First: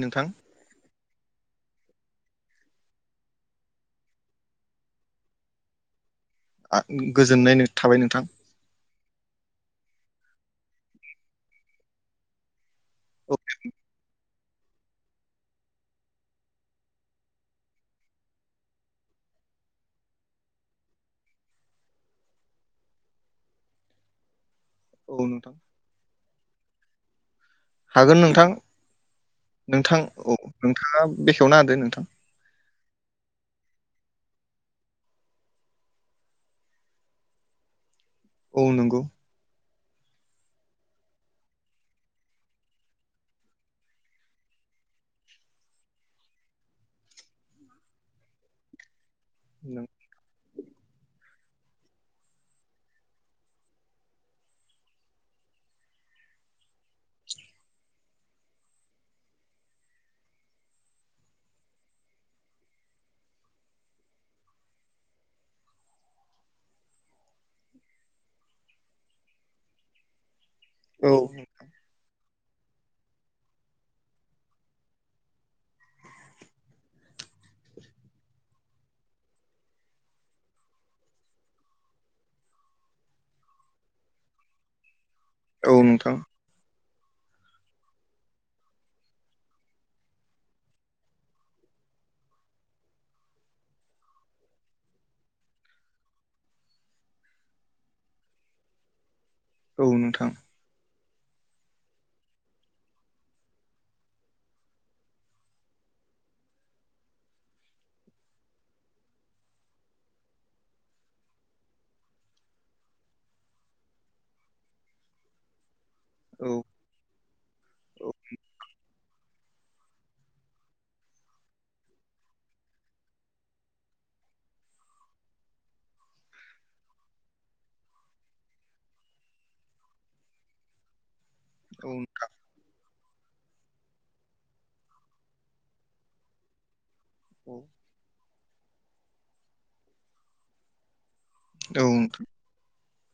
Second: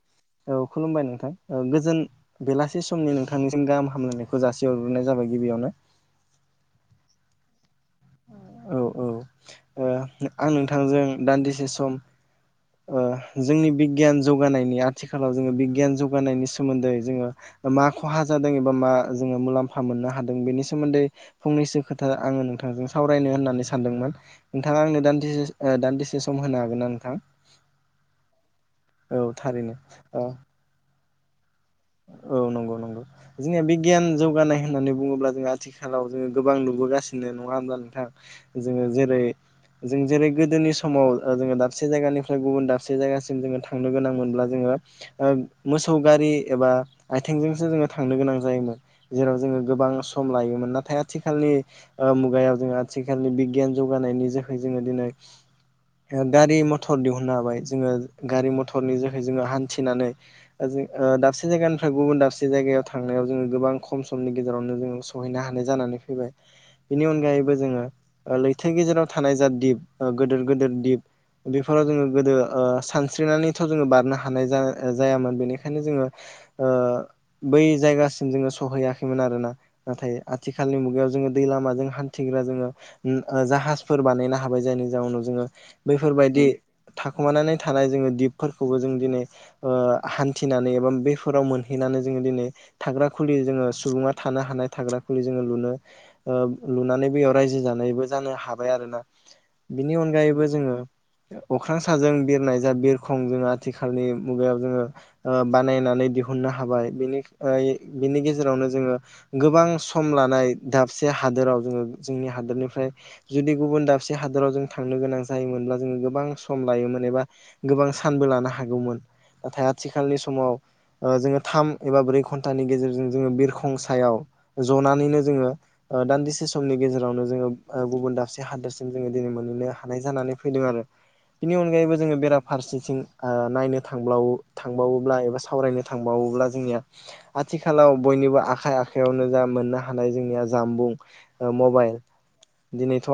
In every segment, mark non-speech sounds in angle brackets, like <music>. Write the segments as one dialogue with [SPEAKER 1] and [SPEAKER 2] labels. [SPEAKER 1] नोंथां
[SPEAKER 2] औ खुलुमबाय नोंथां जों बेलासे समनि नोंथांनिसिम गाहाम हामलायनायखौ जासिहरग्रोनाय जाबाय गिबियावनो
[SPEAKER 1] गोजोननाय थाबाय नोंथां
[SPEAKER 2] औ औ ओ आं नोंथांजों दान्दिसे सम
[SPEAKER 1] औ
[SPEAKER 2] जोंनि बिगियान जुग आथिखालाव बिगियान जोगानायनि जानायनि सोमोन्दै जोङ मा खहा जादों एबा मा जो मुलाम्फा मोननो हादों बेनि सोमोन्दै फंनैसो खोथा आङो नोंथां नोंथांजों सावरायनो होननानै सानदोंमोन नोंथाङा आंनो
[SPEAKER 1] औ नोंथां
[SPEAKER 2] दान्दिसे दान्दिसे सम होनो हागोन ना नोंथां
[SPEAKER 1] हागोन नोंथां
[SPEAKER 2] औ थारैनो
[SPEAKER 1] नोंथां
[SPEAKER 2] ओ
[SPEAKER 1] औ नोंथाङा बेखेवना होदो नोंथां
[SPEAKER 2] औ नंगौ नंगौ जोंनिया बिगियान जौगानाय होननानै बुङोब्ला जोंङ आथिखालाव जोङो गोबां नुबोगासिनो नङा होनोमब्ला नोंथाङां
[SPEAKER 1] औ
[SPEAKER 2] जोङो
[SPEAKER 1] नंगौ
[SPEAKER 2] जेरै जों जेरै गोदोनि समाव जोङो दाबसे जायगानिफ्राय गुबुन दाबसे जायगासिम जोङो थांनो गोनां मोनब्ला जोङो मोसौ गारि एबा आथिंजोंसो जोङो थांनो गोनां जायोमोन जेराव जोङो गोबां सम लायोमोन नाथाय आथिखालनि मुगायाव जोङो आथिखालनि बिगियान जौगानायनि जोहै जोङो दिनै गारि मथर दिहुुननो हाबाय जोङो गारि मथरनि थाखाय जोङो हान्थिनानै दा दाबसे जायगानिफ्राय गुबुन दाबसे जायगायाव थांनायाव जोङो गोबां खम समनि गेजेरावनो जोङो सहैनो हानाय जानानै फैबाय बेनि अनगायैबो जोङो लैथो गेजेराव थानाय जा दिप गेदेर गेदेर दिप
[SPEAKER 1] औ
[SPEAKER 2] बेफोराव जोङो गोदो सानस्रिनानैथ' जोङो बारनो हानाय जायामोन बेनिखायनो जोङो बै जायगासिम जोङो सहैयाखैमोन आरोना नाथाय आथिखालनि मुगायाव ज जों दै लाम जों हान्थिग जोङो जाहाज बानायनो हाबाय जायनि जाव जोङो
[SPEAKER 1] औ नोंथां
[SPEAKER 2] बैफोरबायदि थाखुमानानै थानाय जोङो दिपफोरखौबो जों दिनै हान्थिनानै एबा बेफोराव मोनहैनानै जोङो दिनै थाग्रा खुलि जोङो सुबुङा थानो हानाय थाग्रा खुलि जोङो लुनो लुनानै बयाव रायजो जानायबो जानो हाबाय आरो ना
[SPEAKER 1] औ
[SPEAKER 2] बिनि
[SPEAKER 1] नोंथां
[SPEAKER 2] अनगायैबो जोङो अख्रां साजों बिरनाय जा बिरखं जोङो आथिखालनि मुगायाव जोङो बानायनानै हानि गेजेरावनो जोङो गोबां सम लानाय से हादोराव जोङो जोंनि हादोरनिफ्राय जुदि गुबुन दाबसे हादोराव जों थांनो गोनां जायोमोनब्ला जोङो गोबां
[SPEAKER 1] औ
[SPEAKER 2] सम लायोमोन एबा गोबां
[SPEAKER 1] औ
[SPEAKER 2] सानबो लानो हागौमोन नाथाय आथिखालनि समाव जोङो थाम एबा ब्रै घन्टानि गेजेरजों जोङो बिरखं सायाव जनानैनो जोङो दान्दिसे समनि गेजेरावनो जोङो गुबुन दाबसे हादोरसिम जोङो दिनै मोनहैनो हानाय जानानै फैदों बिनि
[SPEAKER 1] औ
[SPEAKER 2] अनगायैबो जोङो बेराफारसेथिं नायनो थांबावोब्ला एबा सावरायनो थांबावोब्ला जोंनिया
[SPEAKER 1] औ
[SPEAKER 2] आथिखालाव बयनिबो आ आखाइ आखयावनो जा मोननो हानाय जोंनिया जामबुं
[SPEAKER 1] औ
[SPEAKER 2] मबाइल
[SPEAKER 1] नोंथां
[SPEAKER 2] दिनैथ'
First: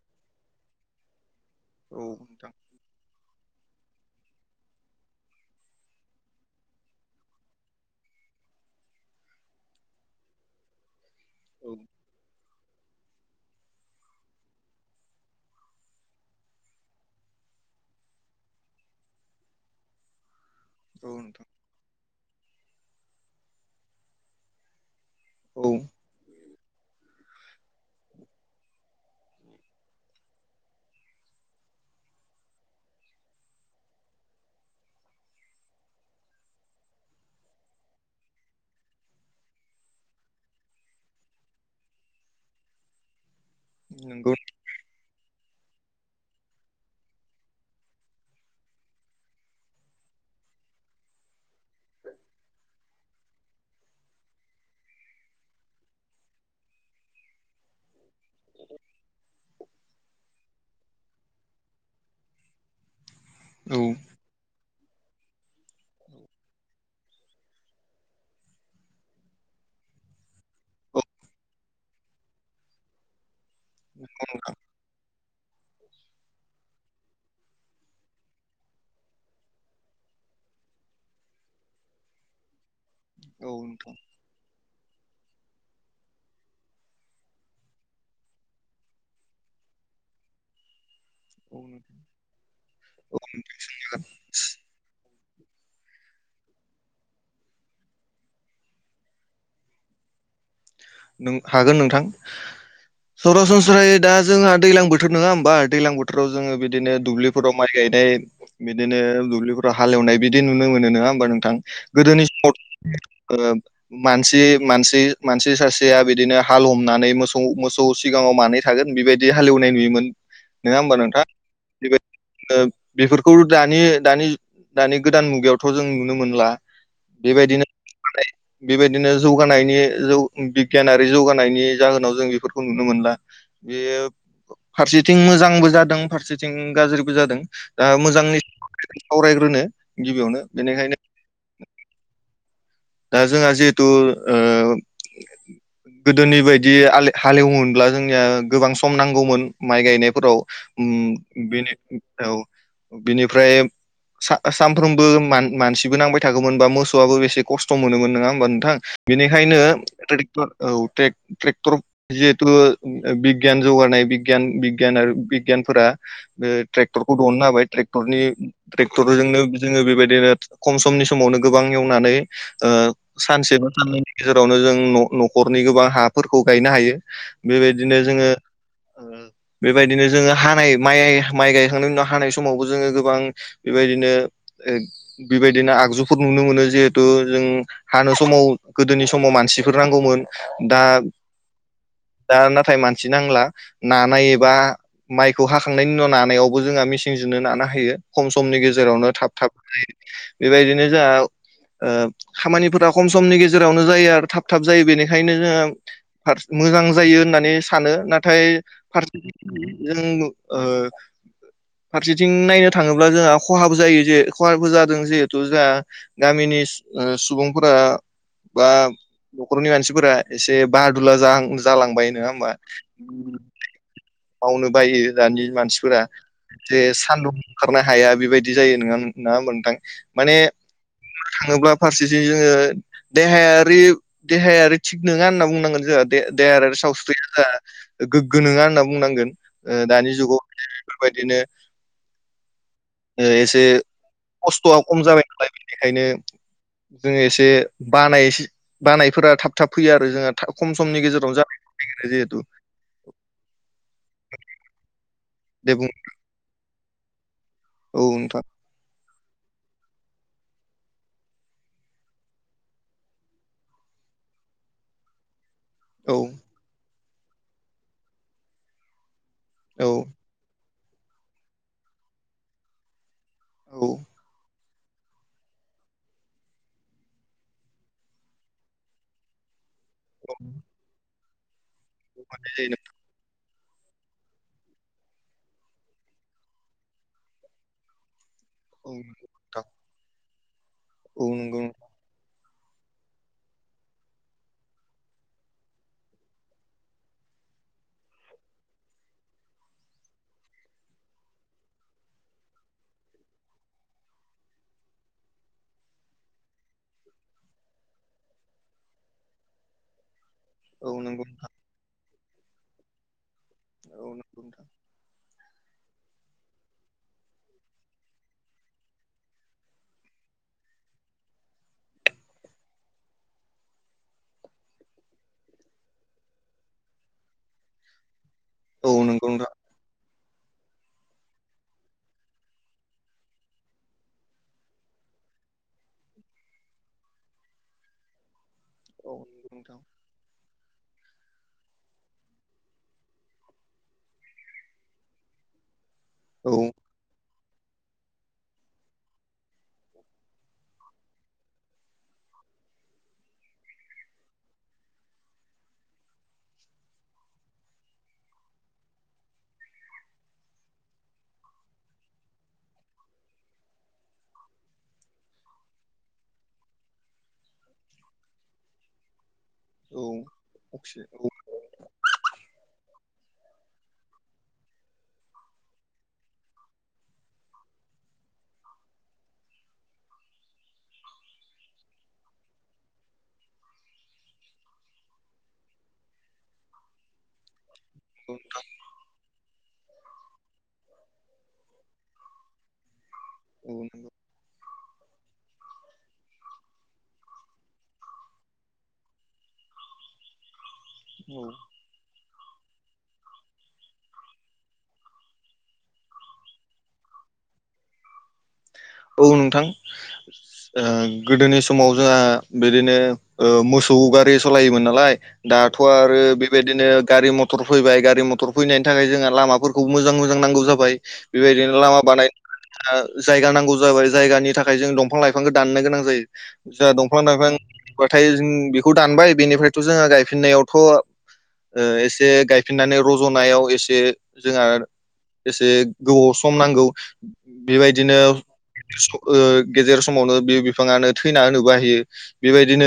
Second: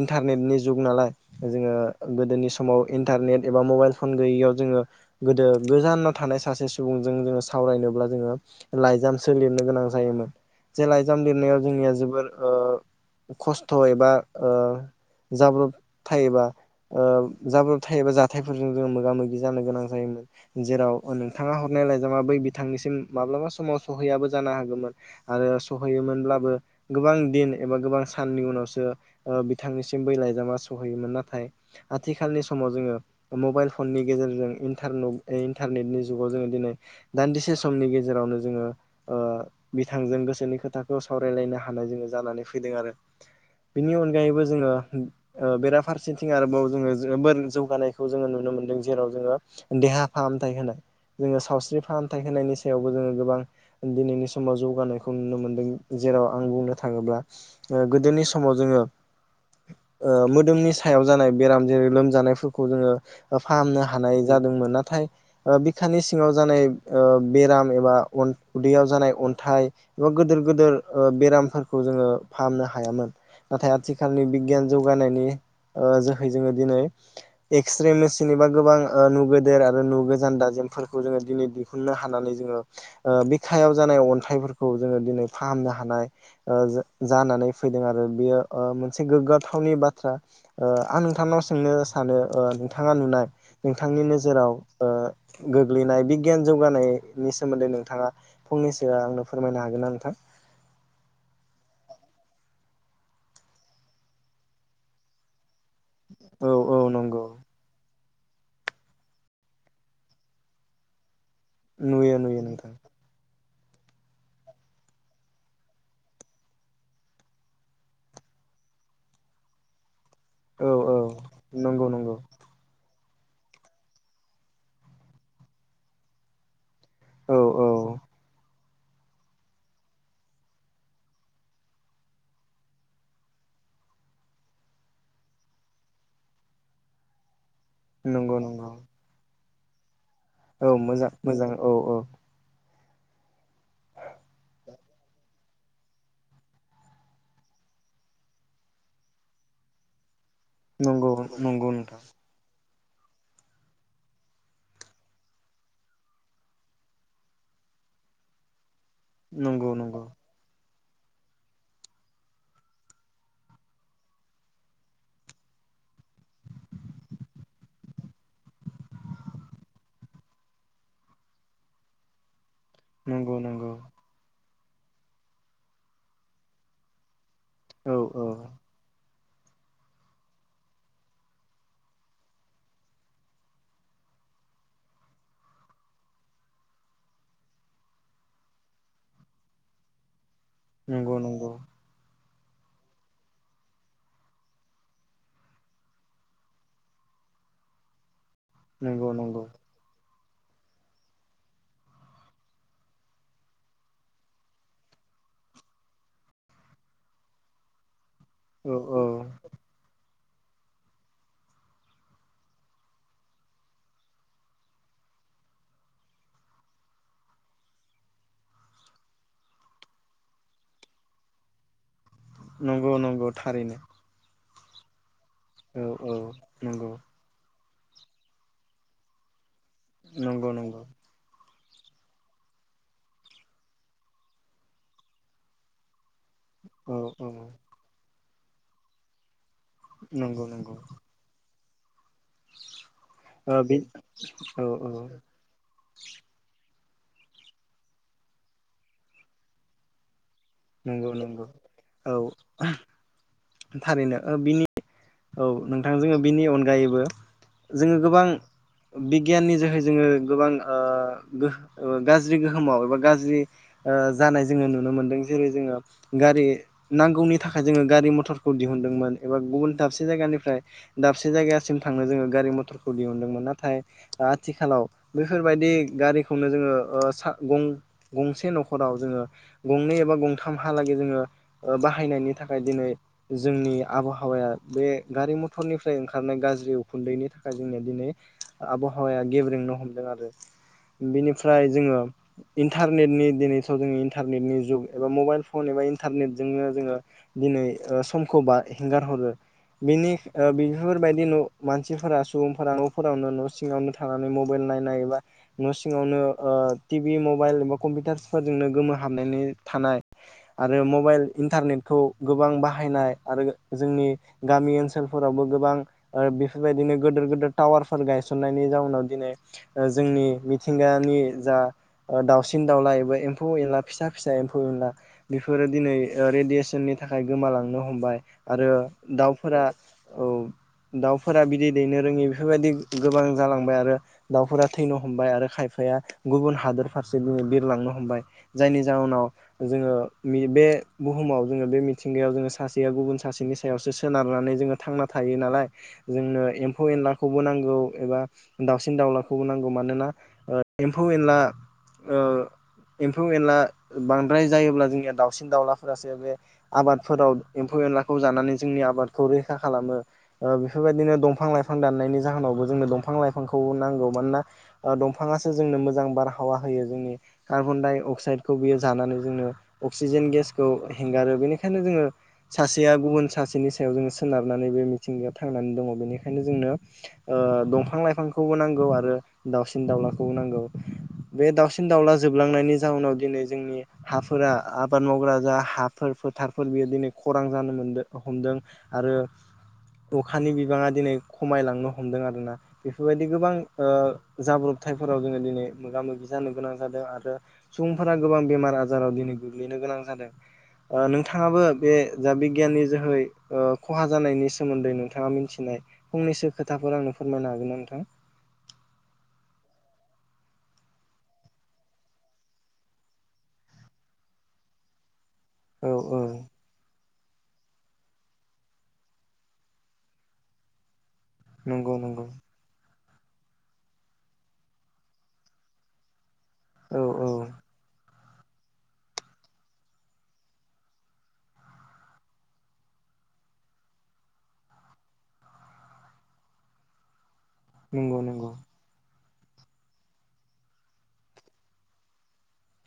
[SPEAKER 2] इन्टारनेटनि जुग नालाय जोङो
[SPEAKER 1] औ
[SPEAKER 2] गोदोनि
[SPEAKER 1] नोंथां
[SPEAKER 2] समाव इन्टारनेट मबाइल फन गैयियाव जों‌ गोजानाव थानाय सासे सुबुंजों जोङो सावरायनोब्ला जोङो लाइजामसो लिरनो गोनां जायोमोन जे लाइजाम जाम लिरनायाव
[SPEAKER 1] औ
[SPEAKER 2] जोंनिया जोबोर खस्थ' एबा जाब्रब थायोबा जाब्रबथाय एबा जाथायफोरजों जों मोगा मोगि जानो गोनां जायोमोन जेरै अ
[SPEAKER 1] नोंथां
[SPEAKER 2] नोंथाङा हरनाय लाइजामा बै बिथांनिसिम माब्लाबा समाव सहैयाबो जानो हागौमोन आरो
[SPEAKER 1] औ
[SPEAKER 2] सहैयोमोनब्लाबो गोबां दिन एबा गोबां साननि उनावसो बिथांनिसिम बै लाइजामा सहैयोमोन नाथाय आथिखालनि समाव जोङो मबाइल फननि गेजेरजों इन्टारने इन्टारनेटनि जुगाव जोङो दिनै दान्दिसे समनि गेजेरावनो जोङो बिथांजों गोसोनि खोथाखौ सावरायलायनो हानाय जोङो जानानै फैदों आरो बिनि
[SPEAKER 1] नंगौ
[SPEAKER 2] अनगायैबो जोङो बेराफारसेथिं आरोबाव जोङो जोर जौगानायखौ जोङो नुनो मोनदों जेराव जोङो देहा फाहामथाय होनाय जोङो सावस्रि फाहामथाय होनायनि सायावबो जोङो गोबां दिनैनि समाव जौगानायखौ नुनो मोनदों जेराव आं बुंनो थाङोब्ला गोदोनि सम समाव जोङो मोदोमनि सायाव जानाय बेराम जेरै लोमजानायफोरखौ जोङो
[SPEAKER 1] औ
[SPEAKER 2] फाहामनो हानाय जादोंमोन नाथाय बिखानि सिङाव जानाय बेराम एबा उदैयाव जानाय अन्थाइ एबा गिदिर गिदिर बेरामफोरखौ जोङो फाहामनो हायामोन नाथाय
[SPEAKER 1] औ
[SPEAKER 2] आथिखालनि
[SPEAKER 1] नोंथां
[SPEAKER 2] बिगियान जौगानायनि जोहै जोङो दिनै एक्सरे मेसिन एबा गोबां नुनो गेदेर आरो गोजान दाजेमफोरखौ जोङो दिनै दिहुननो हानानै जोङो
[SPEAKER 1] औ
[SPEAKER 2] बिखायाव
[SPEAKER 1] नोंथां
[SPEAKER 2] जानाय अन्थाइफोरखौ जोङो दिनै फाहामनो हानाय जानानै फैदों आरो बेयो मोनसे गोग्गाथावनि बाथ्रा आं नोंथांनाव
[SPEAKER 1] औ
[SPEAKER 2] सोंनो
[SPEAKER 1] नोंथां
[SPEAKER 2] सानो नोंथाङा नुनाय नोंथांनि नोजोराव गोग्लैनाय बिगियान जौगानायनि सोमोन्दै नोंथाङा फंनैसो आंनो फोरमायनो हागोन ना नोंथां <inaudible>
[SPEAKER 1] हागोन नोंथां सरासनस्रायै दा जोंहा दैज्लां बोथोर नङा होमबा दैज्लां बोथोराव
[SPEAKER 2] औ
[SPEAKER 1] जोङो
[SPEAKER 2] औ
[SPEAKER 1] बिदिनो
[SPEAKER 2] नंगौ
[SPEAKER 1] दुब्लिफोराव माइ गायनाय बिदिनो दुब्लिफोराव हालेवनाय बिदि नुनो मोनो नङा होमबा नोंथां
[SPEAKER 2] नुयो
[SPEAKER 1] गोदोनि
[SPEAKER 2] नुयो
[SPEAKER 1] समाव
[SPEAKER 2] नोंथां
[SPEAKER 1] मानसि मानसि मानसि सासे जाया बिदिनो हालेवनानै मोसौ मोसौ सिगाङाव मानै थागोन बेबायदि हालेवनाय नुयोमोन
[SPEAKER 2] औ
[SPEAKER 1] नङा होमबा
[SPEAKER 2] औ नंगौ नंगौ
[SPEAKER 1] नोंथाङा बेफोरखौ दानि दानि दानि गोदान मुगायावथ' जों नुनो मोनला
[SPEAKER 2] औ
[SPEAKER 1] बेबायदिनो
[SPEAKER 2] औ
[SPEAKER 1] बेबायदिनो जौगानायनि जौ गियानारि जौगानायनि जाहोनाव जों बेफोरखौ नुनो मोनला बेयो फारसेथिं मोजांबो जादों फारसेथिं गाज्रिबो जादों दा मोजांनि
[SPEAKER 2] नंगौ नंगौ
[SPEAKER 1] सावरायग्रोनो गिबियावनो
[SPEAKER 2] औ
[SPEAKER 1] बेनिखायनो
[SPEAKER 2] मोजां मोजां औ औ
[SPEAKER 1] दा जोंहा जिहेथु
[SPEAKER 2] <inaudible>
[SPEAKER 1] गोदोनि बायदि हालेवोमोनब्ला जोंनिया गोबां सम नांगौमोन माइ गायनायफोराव उ
[SPEAKER 2] नंगौ नंगौ
[SPEAKER 1] बेनि
[SPEAKER 2] नोंथां
[SPEAKER 1] बिनिफ्राय सानफ्रोमबो मानसिबो नांबाय थागौमोन बा मोसौआबो बेसे खस्थ' खस्थ' मोनगोन नङा होमबा नोंथां बेनिखायनो
[SPEAKER 2] नंगौ नंगौ
[SPEAKER 1] ट्रेक्टर औ ट्रेक्टर जिहेतु बिगियान जौगानाय आरो फोर बे ट्रेक्टरखौ दहनो हाबाय ट्रेक्टर ट्रेक्टरजोंनो जोङो बेबायदिनो खम समनि समावनो गोबां एवनानै ओ
[SPEAKER 2] नंगौ
[SPEAKER 1] सानसे बा
[SPEAKER 2] नंगौ
[SPEAKER 1] साननैनि गेजेरावनो जों न'खरनि गोबां हाफोरखौ गायनो हायो
[SPEAKER 2] औ
[SPEAKER 1] बेबायदिनो
[SPEAKER 2] औ
[SPEAKER 1] जोङो बेबायदिनो जोङो हानाय माइ माइ गायखांनायनि उनाव हानाय समावबो जोङो गोबां बेबायदिनो ओ बेबायदिनो आगजुफोर नुनो मोनो जे थ जों हानो समाव गोदोनि समाव मानसिफोर नांगौमोन दा
[SPEAKER 2] नंगौ नंगौ।
[SPEAKER 1] दा नाथाय मानसि नांला नानाय एबा माइखौ हाखांनायनि उनाव नानायावबो जोंहा मेसिंजों नो नानो हायो खम समनि
[SPEAKER 2] नंगौ
[SPEAKER 1] गेजेरावनो थाब
[SPEAKER 2] नंगौ
[SPEAKER 1] थाब <inaudible> बेबायदिनो जाहा ओ खामानिफोरा खम समनि गेजेरावनो जायो आरो थाब थाब जायो बेनिखायनो जों फारस मो जां जायो होननानै सानो नाथाय
[SPEAKER 2] औ औ
[SPEAKER 1] फार <inaudible> जों ओ फारसेथिं नायनो थाङोब्ला जोंहा खहाबो जायो जे खहाबो जादों जिहेथु जाहा गामिनि ओ सुबुंफोरा। बा न'खरनि मानसिफोरा एसे बादुला जाहां जालांबाय। नोंआ होमबा।
[SPEAKER 2] नंगौ नंगौ थारैनो
[SPEAKER 1] मावनो बायो दानि
[SPEAKER 2] औ
[SPEAKER 1] मानसिफोरा
[SPEAKER 2] औ
[SPEAKER 1] जे
[SPEAKER 2] नंगौ
[SPEAKER 1] सान्दुं ओखारनो हाया बेबायदि जायो नोङा नोङा ओमबा नोथां माने।
[SPEAKER 2] नंगौ नंगौ
[SPEAKER 1] थाङोब्ला फारसेथिं जोङो देहायारि देहायारि थिग नोङा होनना बुंनांगोन जोहा दे-देहारि
[SPEAKER 2] औ औ
[SPEAKER 1] सावस्रियानो जा गोगो नङा होनना बुंनांगोन। ओ दानि जुगाव
[SPEAKER 2] नंगौ
[SPEAKER 1] <inaudible>
[SPEAKER 2] नंगौ
[SPEAKER 1] बेफोरबायदिनो। ओ एसे
[SPEAKER 2] औ
[SPEAKER 1] खस्त'आ
[SPEAKER 2] औ
[SPEAKER 1] कम जाबाय नालाय बेनिखायनो जोङो एसे बानायस बानायफोरा थाब थाब फैयो आरो जोंहा था खम समनि
[SPEAKER 2] नंगौ
[SPEAKER 1] गेजेरावनो
[SPEAKER 2] नंगौ
[SPEAKER 1] जानायखौ <inaudible>
[SPEAKER 2] औ
[SPEAKER 1] जेहेतु।
[SPEAKER 2] थारैनो ओ बिनि औ
[SPEAKER 1] दे बुं
[SPEAKER 2] नोंथांजोंङो बिनि अनगायैबो। जोङो
[SPEAKER 1] औ
[SPEAKER 2] गोबां
[SPEAKER 1] नोंथां
[SPEAKER 2] बिगियाननि जोहै जोङो। गोबां ओ गोह ओ गाज्रि गोहोमाव एबा गाज्रि ओ जानाय जोङो नुनो मोनदों जेरै जोङो
[SPEAKER 1] औ
[SPEAKER 2] गारि नांगौनि थाखाय जोङो गारि मथरखौ दिहुनदोंमोन। एबा गुबुन
[SPEAKER 1] औ
[SPEAKER 2] दाबसे जायगानिफ्राय दाबसे जायगासिम थांनो जोङो गारि मथरखौ दिहुनदोंमो नाथाय
[SPEAKER 1] औ
[SPEAKER 2] ओ आथिखालाव बैफोरबायदि गारिखौनो जोङों ओ सा गं-गंसे न'खराव जोङो। गंनै एबा
[SPEAKER 1] औ
[SPEAKER 2] गंथाम हालागै जोङो ओ बाहायनायनि थाखाय दिनै जोंनि आबहावाया बे गारि मथरनिफ्राय ओंखारनाय गाज्रि उखुन्दैनि थाखाय जोंनिया दिनै
[SPEAKER 1] औ
[SPEAKER 2] आबहावाया
[SPEAKER 1] नोंथां
[SPEAKER 2] गेब्रेंनो हमदों आरो।
[SPEAKER 1] औ नंगौ
[SPEAKER 2] बिनिफ्राय जोङो। इन्टारनेटनि दिनैथ' जोङो इन्टारनेटनि जुग एबा मबाइल फन एबा इन्टारनेटजोंनो जोङो दिनै। ओ समखौ बा हेंगार हरो। बिनि ओ बिफोरबायदि न' मानसिफोरा सुबुंफोरा न'फोरावनो न' सिङावनो थानानै मबेल नायनाय एबा न' सिङावनो ओ टिबि मबाइल एबा कम्पिउटार फोरजोंनो गोमो हाबनानै थानाय आरो
[SPEAKER 1] औ
[SPEAKER 2] मबाइल
[SPEAKER 1] नंगौ
[SPEAKER 2] इन्टारनेटखौ गोबां बाहायनाय आरो
[SPEAKER 1] औ
[SPEAKER 2] जोंनि
[SPEAKER 1] नंगौ नोंथां
[SPEAKER 2] गामि ओनसोलफोरावबो गोबां ओ बेफोरबायदिनो गोदोर गोदोर टावारफोर गायसननायनि जाउनाव दिनै ओ जोंनि मिथिंगानि जा ओ दाउसिन दाउला एबा एम्फौ एनला फिसा फिसा एम्फौ एनला बेफो फोरो दिनै ओ रेडियेसननि थाखाय गोमालांनो हमबाय आरो
[SPEAKER 1] औ नंगौ नोंथां
[SPEAKER 2] दाउफोरा। औ। दाउफोरा बिदै दैनो रोङि बेफोरबायदि गोबां जालांबाय आरो दाउफोरा थैनो हमबाय आरो खायफ फाया गुबुन हादर फारसे दिनै बिरलांनो हमबाय। जायनि
[SPEAKER 1] औ
[SPEAKER 2] जाहोनाव
[SPEAKER 1] नंगौ नोंथां
[SPEAKER 2] जोङो मि बे बुहुमाव जोङो बे मिथिंगायाव जोङो सासेया गुबुन सासेनि सायावसो सोनारनानै जोङो थांना थायो नालाय। जोंनो
[SPEAKER 1] औ
[SPEAKER 2] एम्फौ एनलाखौबो नांगौ। एबा दाउसिन दाउलाखौबो नांगौ मानोना ओ एम्फौ एनला ओ एम्फौ एनला बांद्राय जायोब्ला जोंनिया दाउसिन दाउलाफोरासो बे आबादफोराव एम्फौ एनलाखौ जानानै जोंनि आबादखौ रैखा खालामो ओ बेफोरबायदिनो दंफां लाइफां दाननायनि जाहोनाव जोंनो दंफां लाइफांखौ नांगौ मानोना ओ दंफाङासो जोंनो मोजां बारहावा होयो जोंनि कार्बन डाइ अक्साइदखौ बियो जानानै जोंनो
[SPEAKER 1] औ
[SPEAKER 2] अक्सिजेन गेसखौ
[SPEAKER 1] अक्सि औ
[SPEAKER 2] हेंगारो बेनिखायनो जोङो। सासेया गुबुन सासेनि सायाव जोङो सोनारनानै बे मिथिंगाया थांनानै दङ बेनि। ओंखायनो जोंनो ओ दंफां लाइफांखौबो नांगौ आरो दाउसिन दाउलाखौबो नांगौ। बे दाउसिन दाउला जोबलांनायनि जा। जाउनाव दिनै जोंनि हाफोरा आबाद मावग्रा जा हाफोर फोर थारफोर बियो दिनै। खौरां जानो मोनदों
[SPEAKER 1] नंगौ
[SPEAKER 2] हमदों आरो। अखानि बिबाङा दिनै खमायलांनो हमदों आरोना बेफोरबायदि गोबां
[SPEAKER 1] औ
[SPEAKER 2] ओ जाब्रब। हाथायफोराव जोङो दिनै मोगा मोगि जानो गोनां जादों आरो। सुबुंफोरा गोबां बेमार आजाराव दिनै गोग्लैनो गोनां जादों नोंथाङाबो बे जा बिगियाननि जोहै खहा जानायनि सोमोन्दै नोंथाङा मिथिनाय फंनैसो खोथाफोर आं नो फोरमायनो हागोन नोंथां
[SPEAKER 1] औ नोंथां गोदोनि समाव जोंहा बिदिनो मो सौ गारि सालायोमोन नालाय दाथ'
[SPEAKER 2] औ औ
[SPEAKER 1] आरो बेबायदिनो गारि मथर फैबाय गारि मथर फैनायनि थाखाय जोंहा लामाफोरखौ मोजां मोजां नांगौ जाबाय बेबायदिनो
[SPEAKER 2] नंगौ
[SPEAKER 1] लामा
[SPEAKER 2] नंगौ
[SPEAKER 1] बानाय जायगा नांगौ जाबाय जायगानि थाखाय जों दंफां लाइफांखौ दाननो गोनां जायो जों
[SPEAKER 2] औ
[SPEAKER 1] दंफां
[SPEAKER 2] औ
[SPEAKER 1] लाइफां नाथाय जों बेखौ दानबाय बेनिफ्रायथ' जोङो गायफिननायावथ' एसे गायफिननानै रज'नायाव एसे जोंहा एसे गोबावाव सम नांगौ बेबायदिनो
[SPEAKER 2] नंगौ नंगौ
[SPEAKER 1] गेजेर समावनो बे बिफाङानो थैना होनो बाहायो बेबायदिनो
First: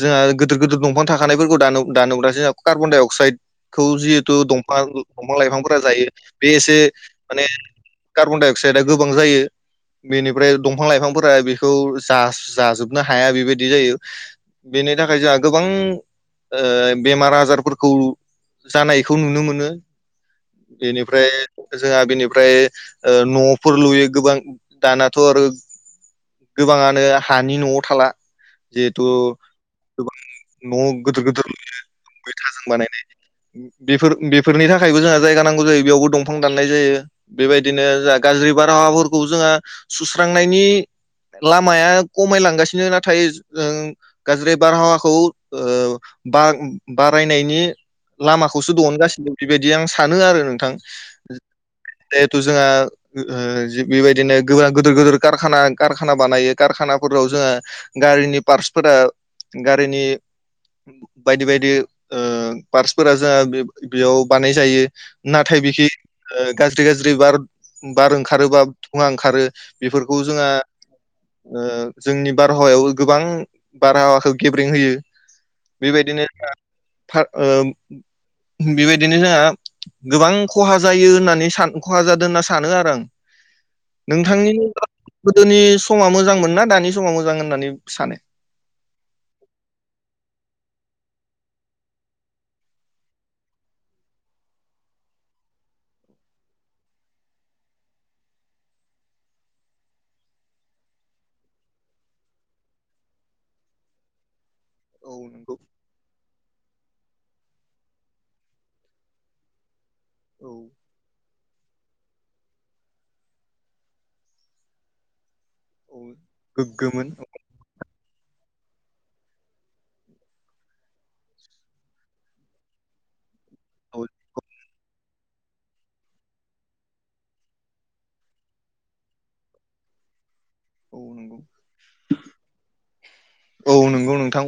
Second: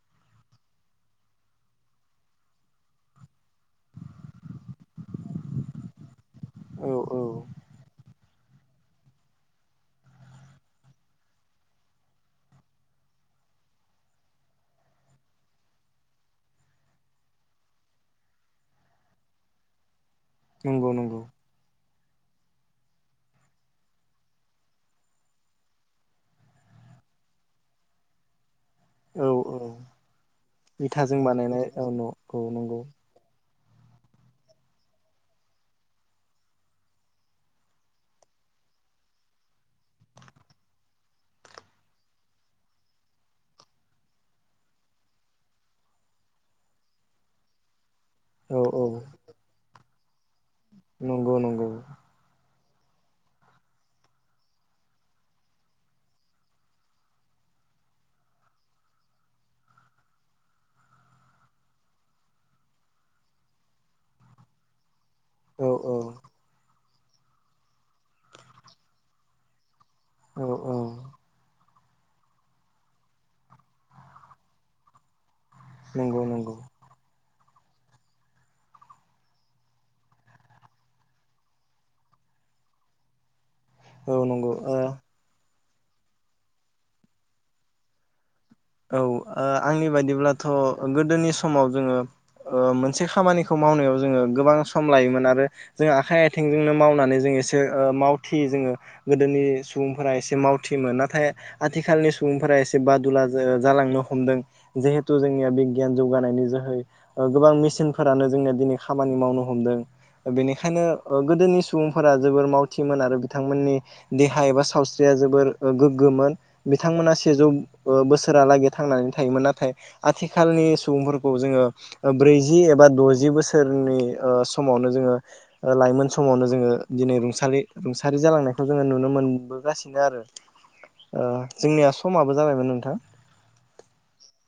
[SPEAKER 1] जोंहा गिदिर गिदिर दंफां थाखानायफोरखौ दानो दानोब्लासो जहा कार्बन डाइ अक्साइदखौ जिहेतु दं फां दंफां लाइफांफोरा जायो बे एसे
[SPEAKER 2] औ औ
[SPEAKER 1] माने कार्बन डाइ अक्साइदआ गोबां जायो। बेनिफ्राय दंफां लाइफांफोरा बेखौ जाजोबनो हाया बेबायदि जायो। बेनि थाखाय जोंहा गोबां बेमार आजारफोरखौ जानायखौ नुनो मोनो।
[SPEAKER 2] नंगौ नंगौ
[SPEAKER 1] बेनिफ्राय जोंहा बेनिफ्राय न'फोर लुयो गोबां दानाथ' आरो गोबाङानो हानि न'आव थाला। जिहेथु
[SPEAKER 2] औ औ
[SPEAKER 1] गोबां न'आव
[SPEAKER 2] इथाजों
[SPEAKER 1] गिदिर गिदिर
[SPEAKER 2] बानायनाय
[SPEAKER 1] लुयो
[SPEAKER 2] औ न औ
[SPEAKER 1] इटाजों
[SPEAKER 2] नंगौ
[SPEAKER 1] बानायनाय बेफोर बेफोरनि थाखायबो जोंहा जायगा नांगौ जायो बेयावबो दंफां दाननाय जायो बेबायदिनो जोंहा गा ज्रि बारहावाफोरखौ जोङो सुस्रांनायनि लामाया खमायलांगासिनो नाथाय जों गाज्रि बारहावाखौ ओ बार बारायनायनि
[SPEAKER 2] औ
[SPEAKER 1] लामाखौसो
[SPEAKER 2] औ
[SPEAKER 1] दिहुनगासिनो दं बेबायदि आं सानो आरो नों थां
[SPEAKER 2] नंगौ नंगौ
[SPEAKER 1] जेहेथु जोंहा बेबायदिनो गोब्रा गिदिर गिदोराराना कारखाना बानायो कारखानाफोराव जोङो गारिनि पार्टसफोरा गारिनि बायदि बायदि ओ पार्टसफोरा जोंहा बेयाव बानाय जायो। नाथाय
[SPEAKER 2] औ
[SPEAKER 1] बिखि
[SPEAKER 2] औ
[SPEAKER 1] गाज्रि गाज्रि बार बार ओंखारो बा थुङा ओंखारो बेफोरखौ
[SPEAKER 2] औ
[SPEAKER 1] जोंहा
[SPEAKER 2] औ
[SPEAKER 1] जोंनि बारहावायाव गोबां बारहावाखौ गेब्रें होयो
[SPEAKER 2] नंगौ
[SPEAKER 1] बेबायदिनो
[SPEAKER 2] नंगौ
[SPEAKER 1] जोंहा बेबायदिनो जोंहा गोबां खहा जायो होननानै सान खहा जादों होनना सानो आरो आं
[SPEAKER 2] औ नंगौ
[SPEAKER 1] नोंथांनि
[SPEAKER 2] ओ
[SPEAKER 1] गोदोनि समा मोजांमोन ना दानि समा मोजां होननानै सानो
[SPEAKER 2] औ ओ आंनि बायदिब्लाथ' गोदोनि समाव जोङो मोनसे खामानिखौ मावनायाव जोङो गोबां सम लायोमोन आरो जोंहा आखाइ आथिंजोंनो मावनानै जों मेसो मावथि जोङो गोदोनि सुबुंफोरा एसे मावथिमोन नाथाय आथिखालनि सुबुं फोर एसे बादुला जालांनो हमदों
[SPEAKER 1] औ
[SPEAKER 2] जिहेथु जोंनिया
[SPEAKER 1] नंगौ
[SPEAKER 2] बिगियान जौगानायनि जोहै गोबां मेसिनफोरानो जोंनिया दिनै खामानि मावनो हमदों
[SPEAKER 1] औ
[SPEAKER 2] बेनिखायनो गोदोनि सु बुंफोरा जोबोर मावथिमोन आरो बिथांमोननि देहा एबा सावस्रिया जोबोर
[SPEAKER 1] औ
[SPEAKER 2] गोग्गोमोन
[SPEAKER 1] गोग्गोमोन
[SPEAKER 2] बिथांमोना सेजौ बोसोर रालागै थांनानै थायोमोन नाथाय आथिखालनि सुबुंफोरखौ जोङो ब्रैजि एबा द'जि बोसो सोरनि
[SPEAKER 1] औ
[SPEAKER 2] समावनो जोङो लाइमोन समावनो जोङो दिनै रुंसारि रुंसारि जालांनायखौ जोङो नुनो मोनबोगासिनो आरो।
[SPEAKER 1] औ नंगौ
[SPEAKER 2] जोंनिया समाबो जाबायमोन नोंथां।
[SPEAKER 1] औ नोंगौ नोंथां।